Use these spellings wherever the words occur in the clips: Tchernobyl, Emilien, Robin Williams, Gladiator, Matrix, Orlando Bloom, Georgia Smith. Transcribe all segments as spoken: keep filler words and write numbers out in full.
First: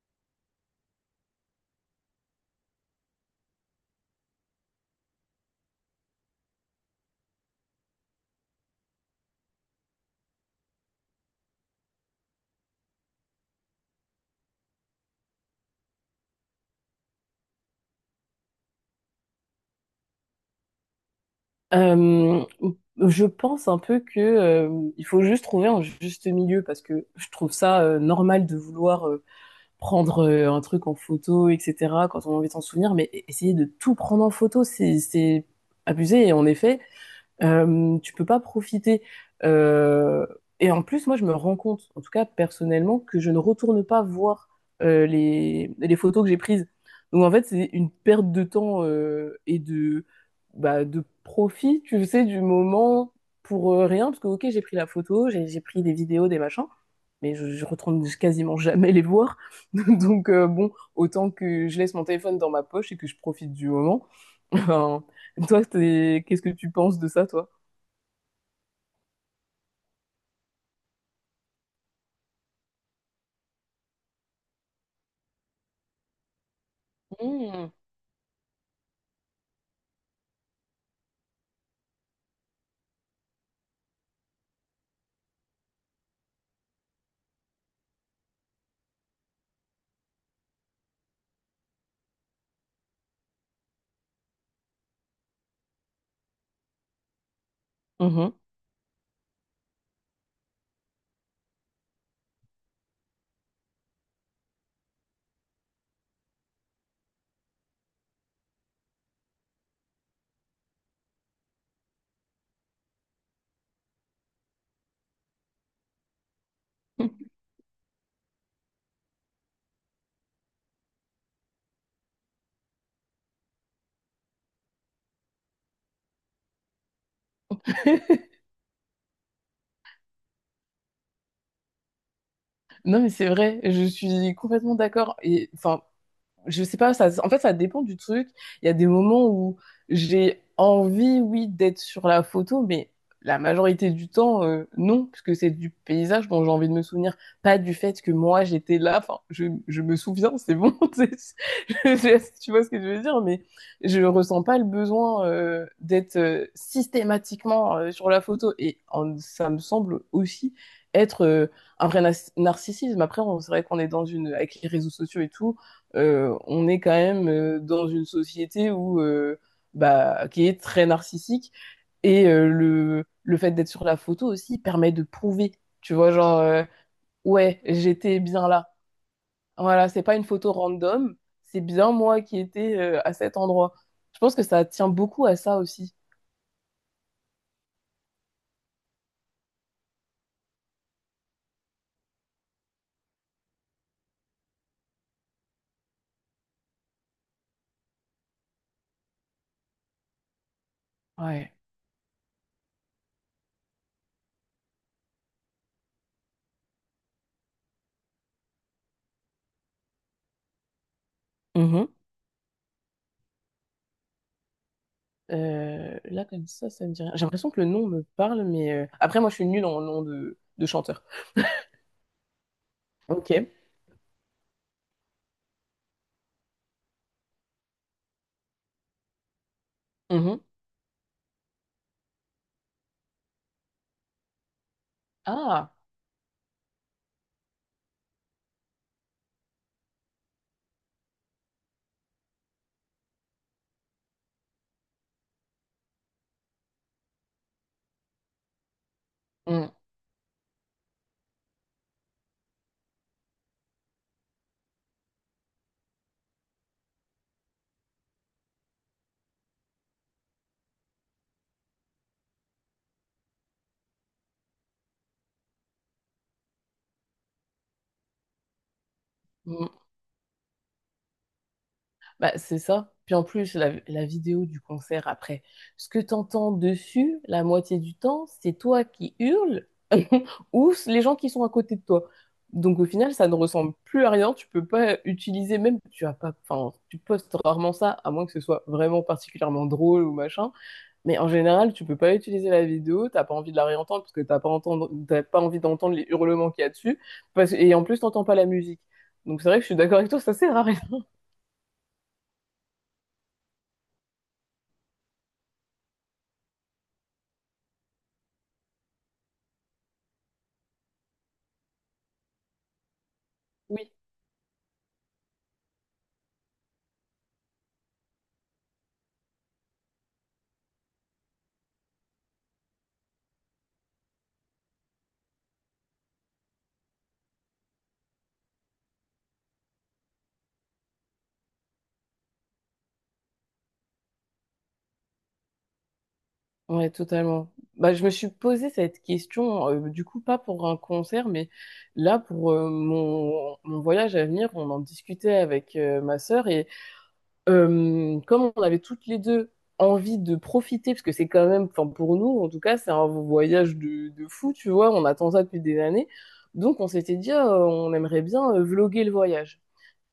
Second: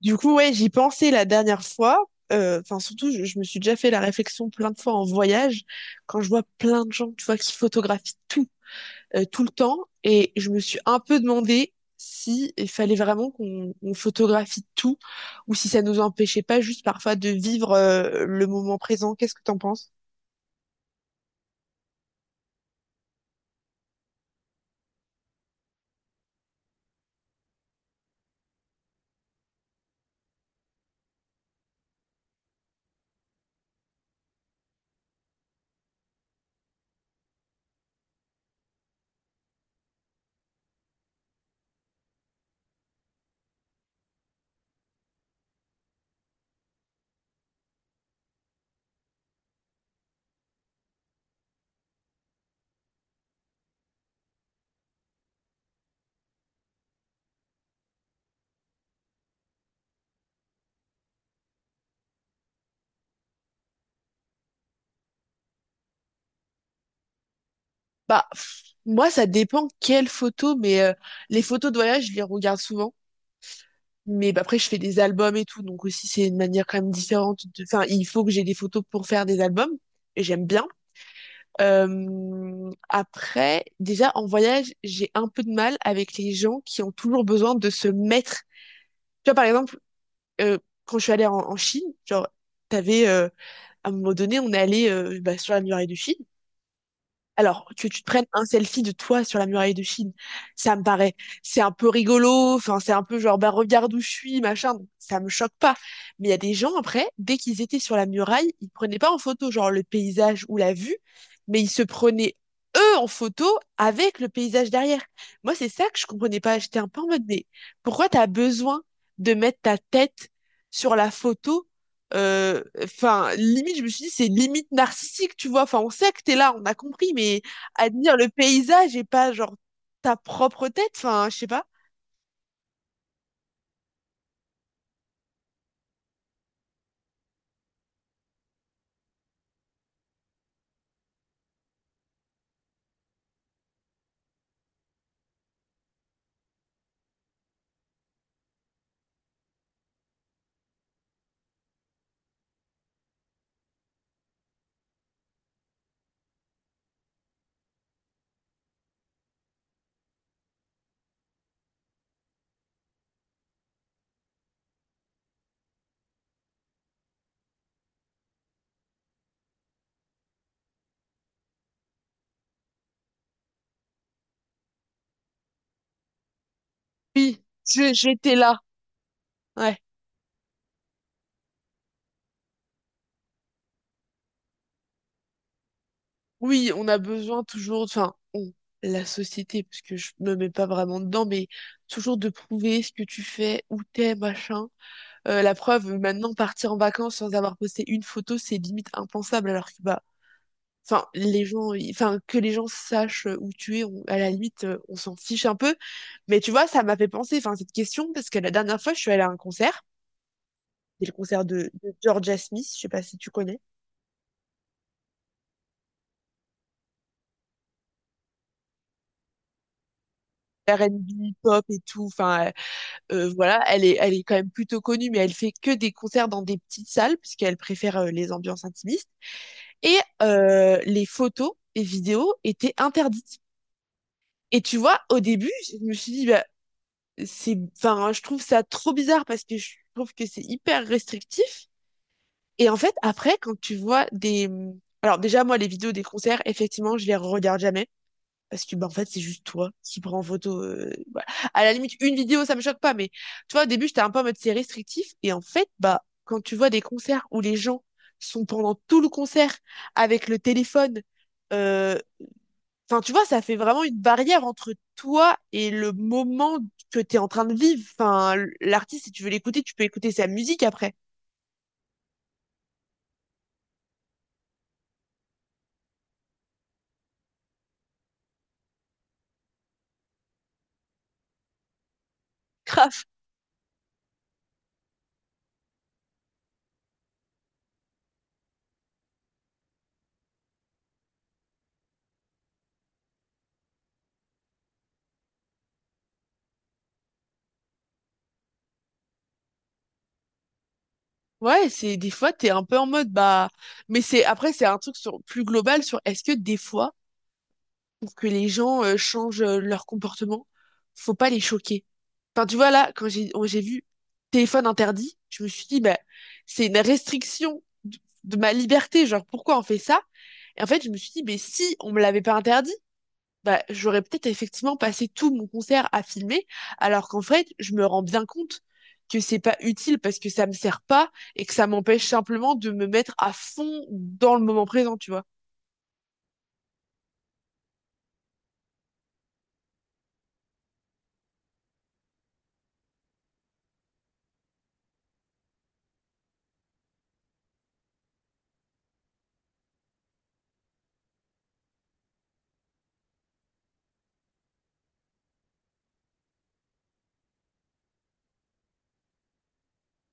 Du coup, ouais, j'y pensais la dernière fois. Euh, Enfin, surtout, je, je me suis déjà fait la réflexion plein de fois en voyage, quand je vois plein de gens, tu vois, qui photographient tout, euh, tout le temps. Et je me suis un peu demandé si il fallait vraiment qu'on on photographie tout, ou si ça nous empêchait pas juste parfois de vivre euh, le moment présent. Qu'est-ce que t'en penses? Euh, je pense un peu que euh, il faut juste trouver un juste milieu parce que je trouve ça euh, normal de vouloir euh, prendre euh, un truc en photo, et cætera quand on a envie de s'en souvenir, mais e- essayer de tout prendre en photo, c'est c'est abusé. Et en effet, euh, tu peux pas profiter. Euh, et en plus, moi, je me rends compte, en tout cas personnellement, que je ne retourne pas voir euh, les, les photos que j'ai prises. Donc en fait, c'est une perte de temps euh, et de, bah, de profit, tu sais, du moment pour euh, rien. Parce que, ok, j'ai pris la photo, j'ai j'ai pris des vidéos, des machins, mais je, je retourne quasiment jamais les voir. Donc euh, bon, autant que je laisse mon téléphone dans ma poche et que je profite du moment. Toi, t'es- qu'est-ce que tu penses de ça, toi? Bah, pff, moi, ça dépend quelles photos, mais euh, les photos de voyage, je les regarde souvent. Mais bah, après, je fais des albums et tout, donc aussi c'est une manière quand même différente. De... Mmh. Enfin, il faut que j'ai des photos pour faire des albums, et j'aime bien. Euh, Après, déjà en voyage, j'ai un peu de mal avec les gens qui ont toujours besoin de se mettre. Tu vois, par exemple, euh, quand je suis allée en, en Chine, genre, t'avais euh, à un moment donné, on est allé euh, bah, sur la muraille de Chine. Alors, que tu te prennes Mhm. un selfie de toi sur la muraille de Chine, ça me paraît, c'est un peu rigolo, enfin, c'est un peu genre, bah, regarde où je suis, machin, donc ça me choque pas. Mais il y a des gens, après, dès qu'ils étaient sur la muraille, ils prenaient pas en photo, genre, le paysage ou la vue, mais ils se prenaient, eux, en photo avec le paysage derrière. Moi, c'est ça que je comprenais pas. J'étais un peu en mode, mais pourquoi t'as besoin de mettre ta tête sur la photo euh, Enfin, limite, je me suis dit, c'est limite narcissique, tu vois. Enfin, on sait que t'es là, on a compris, mais admire le paysage et pas genre ta propre tête. Enfin, je sais pas. Non, mais c'est vrai, je suis complètement d'accord. Et enfin, je sais pas, ça, en fait, ça dépend du truc. Il y a des moments où j'ai envie, oui, d'être sur la photo, mais la majorité du temps, euh, non, puisque c'est du paysage dont j'ai envie de me souvenir, pas du fait que moi j'étais là. Enfin, je, je me souviens, c'est bon, c'est- je- je- tu vois ce que je veux dire, mais je ressens pas le besoin euh, d'être euh, systématiquement euh, sur la photo. Et en- ça me semble aussi être euh, un vrai nas- narcissisme. Après, on- c'est vrai qu'on est dans une, avec les réseaux sociaux et tout, euh, on est quand même euh, dans une société où euh, bah, qui est très narcissique et euh, le le fait d'être sur la photo aussi permet de prouver, tu vois, genre euh, Oui, ouais, je- j'étais j'étais bien là. là. Ouais. Voilà, c'est pas une photo random, c'est bien moi qui étais euh, à cet endroit. Je pense que ça tient beaucoup à ça aussi. Oui, on a besoin toujours, enfin, on, la société, parce que je me mets pas vraiment dedans, mais toujours de prouver ce que tu fais, où t'es, machin. Euh, la preuve, maintenant, partir en vacances sans avoir posté une photo, c'est limite impensable, alors que bah enfin les Ouais. gens ils- enfin que les gens sachent où tu es on- à la limite euh, on s'en fiche un peu mais tu vois ça m'a fait penser enfin cette question parce que la dernière fois je suis allée à un concert c'est le concert de, Mhm. de Georgia Smith, je sais pas si tu connais. Euh, là, comme ça, ça me dit rien. J'ai l'impression que le nom me parle, mais euh, après, moi, je suis nulle en nom de, de chanteur. R et B pop et tout enfin euh, Ok. euh, voilà elle est elle est quand même plutôt connue mais elle fait que des concerts dans des petites salles puisqu'elle préfère euh, les ambiances intimistes et Mhm. euh, les photos et vidéos étaient interdites et tu vois au début Ah. je me suis dit bah, c'est, enfin, je trouve ça trop bizarre parce que je trouve que c'est hyper restrictif. Et en fait, après, quand tu vois des, alors déjà, moi, les vidéos des concerts, effectivement, je les regarde jamais. Parce que, bah, en fait, c'est juste Mm. toi qui prends en photo. Euh, voilà. À la limite, une vidéo, ça me choque pas. Mais tu vois, au début, j'étais un peu en mode c'est restrictif. Et en fait, bah, quand tu vois des concerts où les gens sont pendant tout le concert avec le téléphone, euh, Enfin, tu vois, ça fait vraiment une barrière entre toi et le moment que t'es en train de vivre. Enfin, l- l'artiste, si tu veux l'écouter, tu peux écouter sa musique après. Bah, c'est ça. Puis en plus, la, la vidéo du concert après, ce que t'entends dessus, la moitié du temps, c'est toi qui hurles ou c- les gens qui sont à côté de toi. Donc au Grave. final, ça ne ressemble plus à rien. Tu peux pas utiliser même, tu as pas, enfin, tu postes rarement ça, à moins que ce soit vraiment particulièrement drôle ou machin. Mais en général, tu peux pas utiliser la vidéo. T'as pas envie de la réentendre parce que t'as pas entendre, t'as pas envie d'entendre les hurlements qu'il y a dessus. Parce- et en plus, t'entends pas la musique. Donc c'est vrai que je suis d'accord avec toi, ça sert à rien. Ouais, c'est des fois, t'es un peu en mode, bah, mais c'est après, c'est un truc sur, plus global sur est-ce que des fois, pour que les gens euh, changent euh, leur comportement, faut pas les choquer. Enfin, tu vois, là, quand j'ai oh, j'ai vu Oui. téléphone interdit, je me suis dit, bah, c'est une restriction de de ma liberté. Genre, pourquoi on fait ça? Et en fait, je me suis dit, mais si on me l'avait pas interdit, bah, j'aurais peut-être effectivement passé tout mon concert à filmer, alors qu'en fait, je me rends bien compte que c'est pas utile parce que ça me sert pas et que ça m'empêche simplement de me mettre à fond dans le moment présent, tu vois. Ouais, totalement. Bah, je me suis posé cette question, euh, du coup, pas pour un concert, mais là, pour euh, mon, mon voyage à venir, on en discutait avec euh, ma sœur et euh, comme on avait toutes les deux envie de profiter, parce que c'est quand même, enfin, pour nous, en tout cas, c'est un voyage de, de fou, tu vois, on attend ça depuis des années. Donc, on s'était dit, ah, on aimerait bien euh, vloguer le voyage.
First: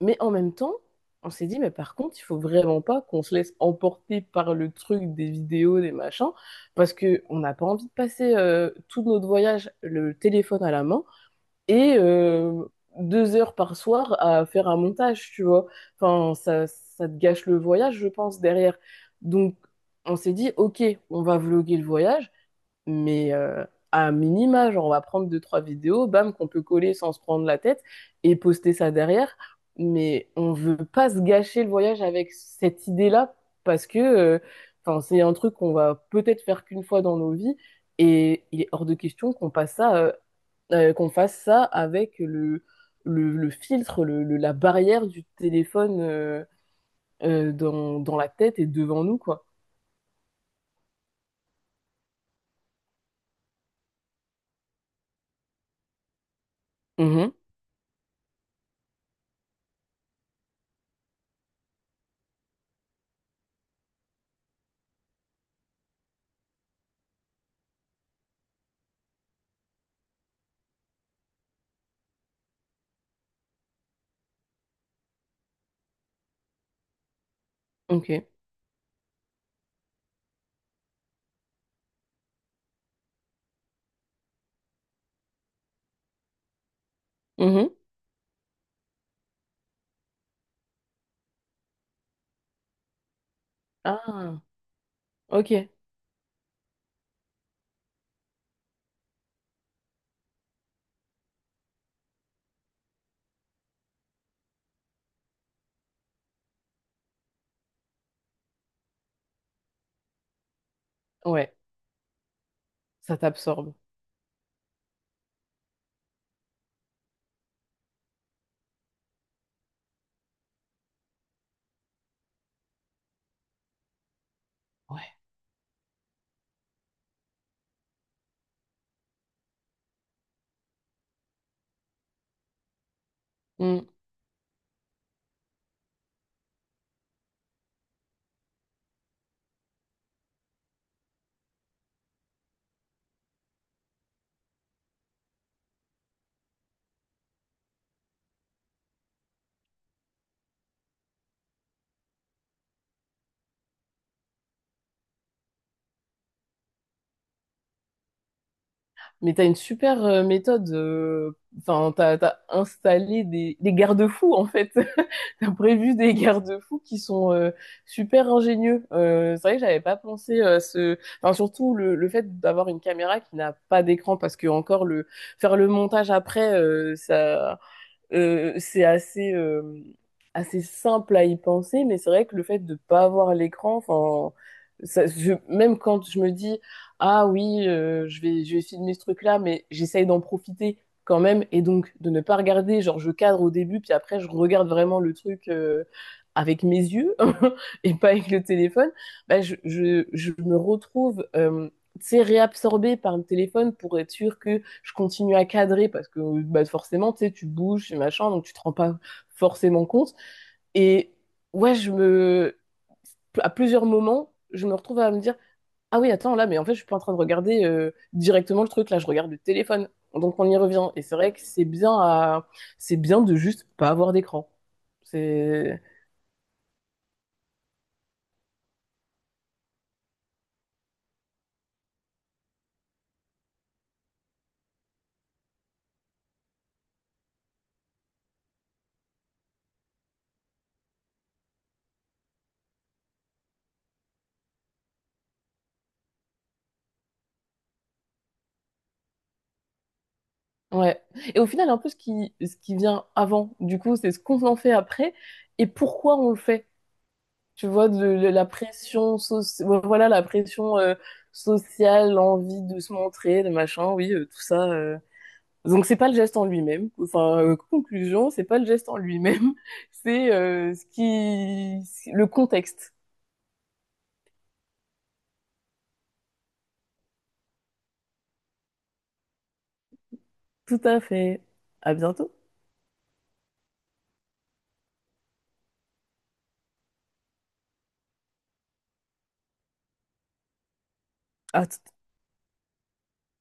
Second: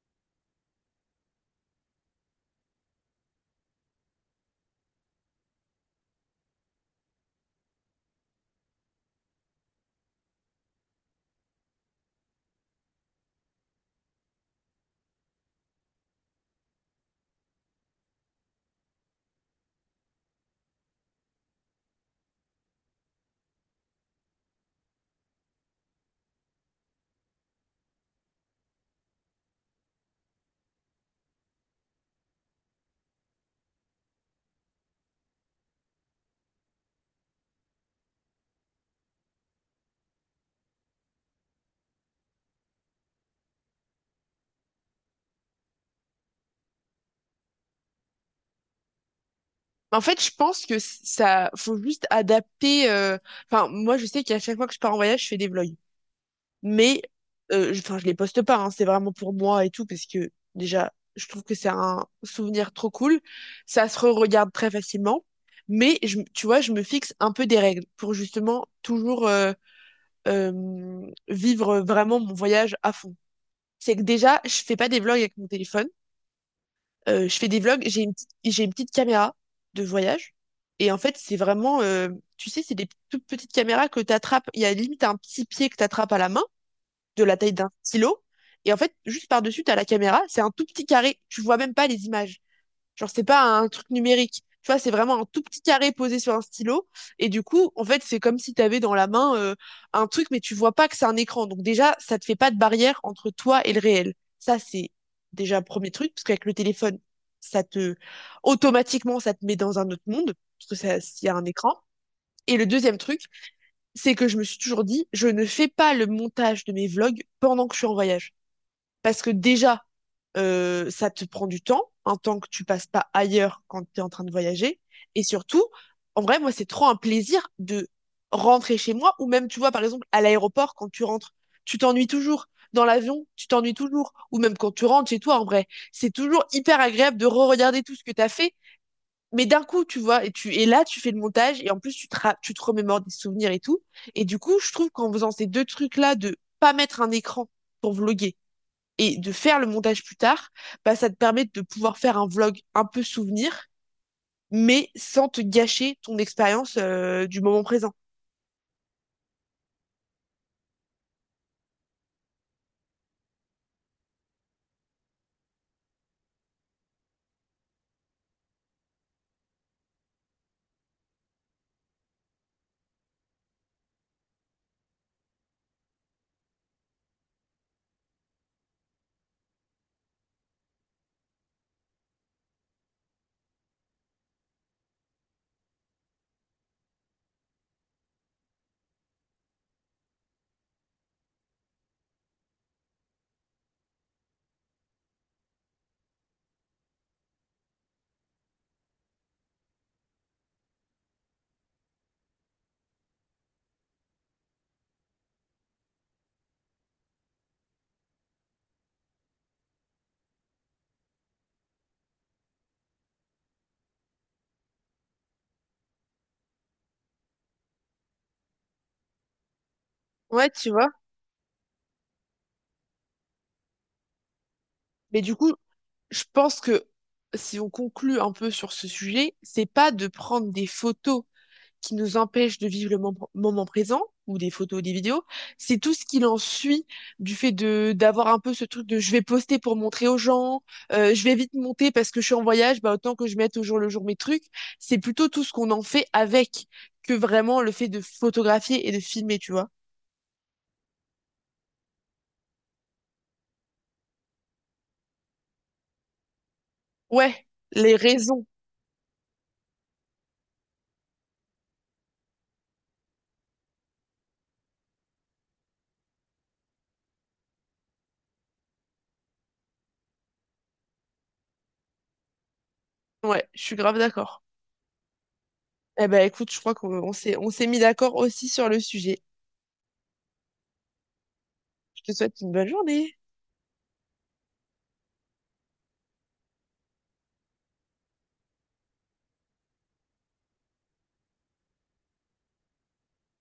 Mais en même temps, on s'est dit, mais par contre, il faut vraiment pas qu'on se laisse emporter par le truc des vidéos, des machins, parce que on n'a pas envie de passer euh, tout notre voyage le téléphone à la main et euh, deux heures par soir à faire un montage, tu vois. Enfin, ça, ça te gâche le voyage, je pense, derrière. Donc, on s'est dit, ok, on va vlogger le voyage, mais euh, à minima, genre on va prendre deux, trois vidéos, bam, qu'on peut coller sans se prendre la tête et poster ça derrière. Mais on veut pas se gâcher le voyage avec cette idée-là parce que euh, enfin, c'est un truc qu'on va peut-être faire qu'une fois dans nos vies et il est hors de question qu'on passe ça, euh, euh, qu'on fasse ça avec le, le, le filtre, le, le- la barrière du téléphone euh, euh, dans, dans la tête et devant nous, quoi. En fait, je pense que ça, faut juste adapter. euh, Enfin, moi, je sais qu'à chaque fois que je pars en voyage, je fais des vlogs. Mais Mhm. euh, je, enfin, je les poste pas, hein, c'est vraiment pour moi et tout, parce que déjà, je trouve que c'est un souvenir trop cool. Ça se re-regarde très facilement. Mais je, tu vois, je me fixe un peu des règles pour justement toujours euh, euh, vivre vraiment mon voyage à fond. C'est que déjà, je fais pas des vlogs avec mon téléphone. Euh, je fais des vlogs, j'ai une Ok. petite, j'ai une petite caméra de voyage. Et en fait, c'est vraiment, euh, tu sais, c'est des toutes petites caméras que tu attrapes. Il y a limite un petit pied que tu attrapes à la main de la taille Mhm. d'un stylo. Et en fait, juste par-dessus, t'as la caméra, c'est un tout petit carré. Tu vois même pas les images. Genre, c'est pas un truc Ah, numérique. Tu vois, c'est vraiment un tout petit ok. carré posé sur un stylo. Et du coup, en fait, c'est comme si t'avais dans la main euh, un truc, mais tu vois pas que c'est un écran. Donc déjà, ça te fait pas de barrière entre toi et le réel. Ça, c'est déjà un premier truc, parce qu'avec le téléphone, ça te automatiquement, ça te met dans un autre monde, parce que ça, s'il y a un Ouais. écran. Et le deuxième Ça truc, t'absorbe. c'est que je me suis toujours dit, je ne fais pas le montage de mes vlogs pendant que je suis en voyage. Parce que déjà, euh, ça te prend du temps, un temps que tu passes pas ailleurs quand tu es en train de voyager. Ouais. Et surtout, en vrai, moi, c'est trop un plaisir de rentrer chez moi, ou même, tu vois, par exemple, à l'aéroport, quand tu rentres, tu t'ennuies toujours. Dans l'avion, tu t'ennuies Mm. toujours. Ou même quand tu rentres chez toi, en vrai. C'est toujours hyper agréable de re-regarder tout ce que tu as fait mais d'un coup, tu vois, et tu et là, tu fais le montage et en plus, tu te, ra- tu te remémores des souvenirs et tout. Et du coup, je trouve qu'en faisant ces deux trucs-là, de pas mettre un écran pour vloguer et de faire le montage plus tard, bah, ça te permet de pouvoir faire un vlog un peu souvenir, mais sans te gâcher ton expérience euh, du moment présent. Mais t'as une super euh, méthode. euh, Enfin, t'as, t'as installé des, des garde-fous en fait. T'as prévu des garde-fous qui sont euh, super ingénieux. Euh, c'est vrai que j'avais pas pensé à ce. Enfin, surtout le, le fait d'avoir une caméra qui n'a pas d'écran parce que encore le faire le montage après, euh, ça. Euh, c'est assez, euh, assez simple à y penser, mais c'est vrai que le fait de ne pas avoir l'écran, enfin, ça- je- même quand je me dis, ah oui, euh, je vais, je vais filmer ce truc-là, mais j'essaye d'en profiter quand même, et donc de ne pas regarder, genre je cadre au début, puis après je regarde vraiment le truc euh, avec mes yeux et pas avec le téléphone, bah, je, je, je me retrouve euh, tu sais, réabsorbée par le téléphone pour être sûr que je continue à cadrer parce que bah, forcément, tu sais, tu bouges et machin, donc tu te rends pas forcément compte. Et ouais, je me... À plusieurs moments, je me retrouve à me dire, ah oui, attends, là, mais en fait, je suis pas en train de regarder euh, directement le truc, là, je regarde le téléphone. Donc on Ouais, y tu vois. revient. Et c'est vrai que c'est bien à... c'est bien de juste pas avoir d'écran. Mais du coup, C'est... je pense que si on conclut un peu sur ce sujet, c'est pas de prendre des photos qui nous empêche de vivre le mom- moment présent, ou des photos, ou des vidéos, c'est tout ce qu'il en suit du fait de d'avoir un peu ce truc de je vais poster pour montrer aux gens, euh, je vais vite monter parce que je suis en voyage, bah autant que je mette au jour le jour mes trucs. C'est plutôt tout ce qu'on en fait avec que vraiment le fait de photographier et de filmer, tu vois. Ouais. Et au final, un peu ce qui, ce qui vient avant, du coup, c'est ce qu'on en fait après et pourquoi on le fait. Ouais, Tu vois, les de, de raisons. la pression soci- ouais, voilà, la pression euh, sociale, l'envie de se montrer, le machin, oui, euh, tout ça. euh. Donc c'est pas le geste en lui-même. Enfin, euh, conclusion, c'est pas le geste en lui-même, c'est euh, ce qui, le contexte. Ouais, je suis grave d'accord. Eh ben écoute, je crois qu'on on s'est on s'est mis d'accord aussi sur le sujet. Tout à fait. À Je te bientôt. souhaite une bonne journée. À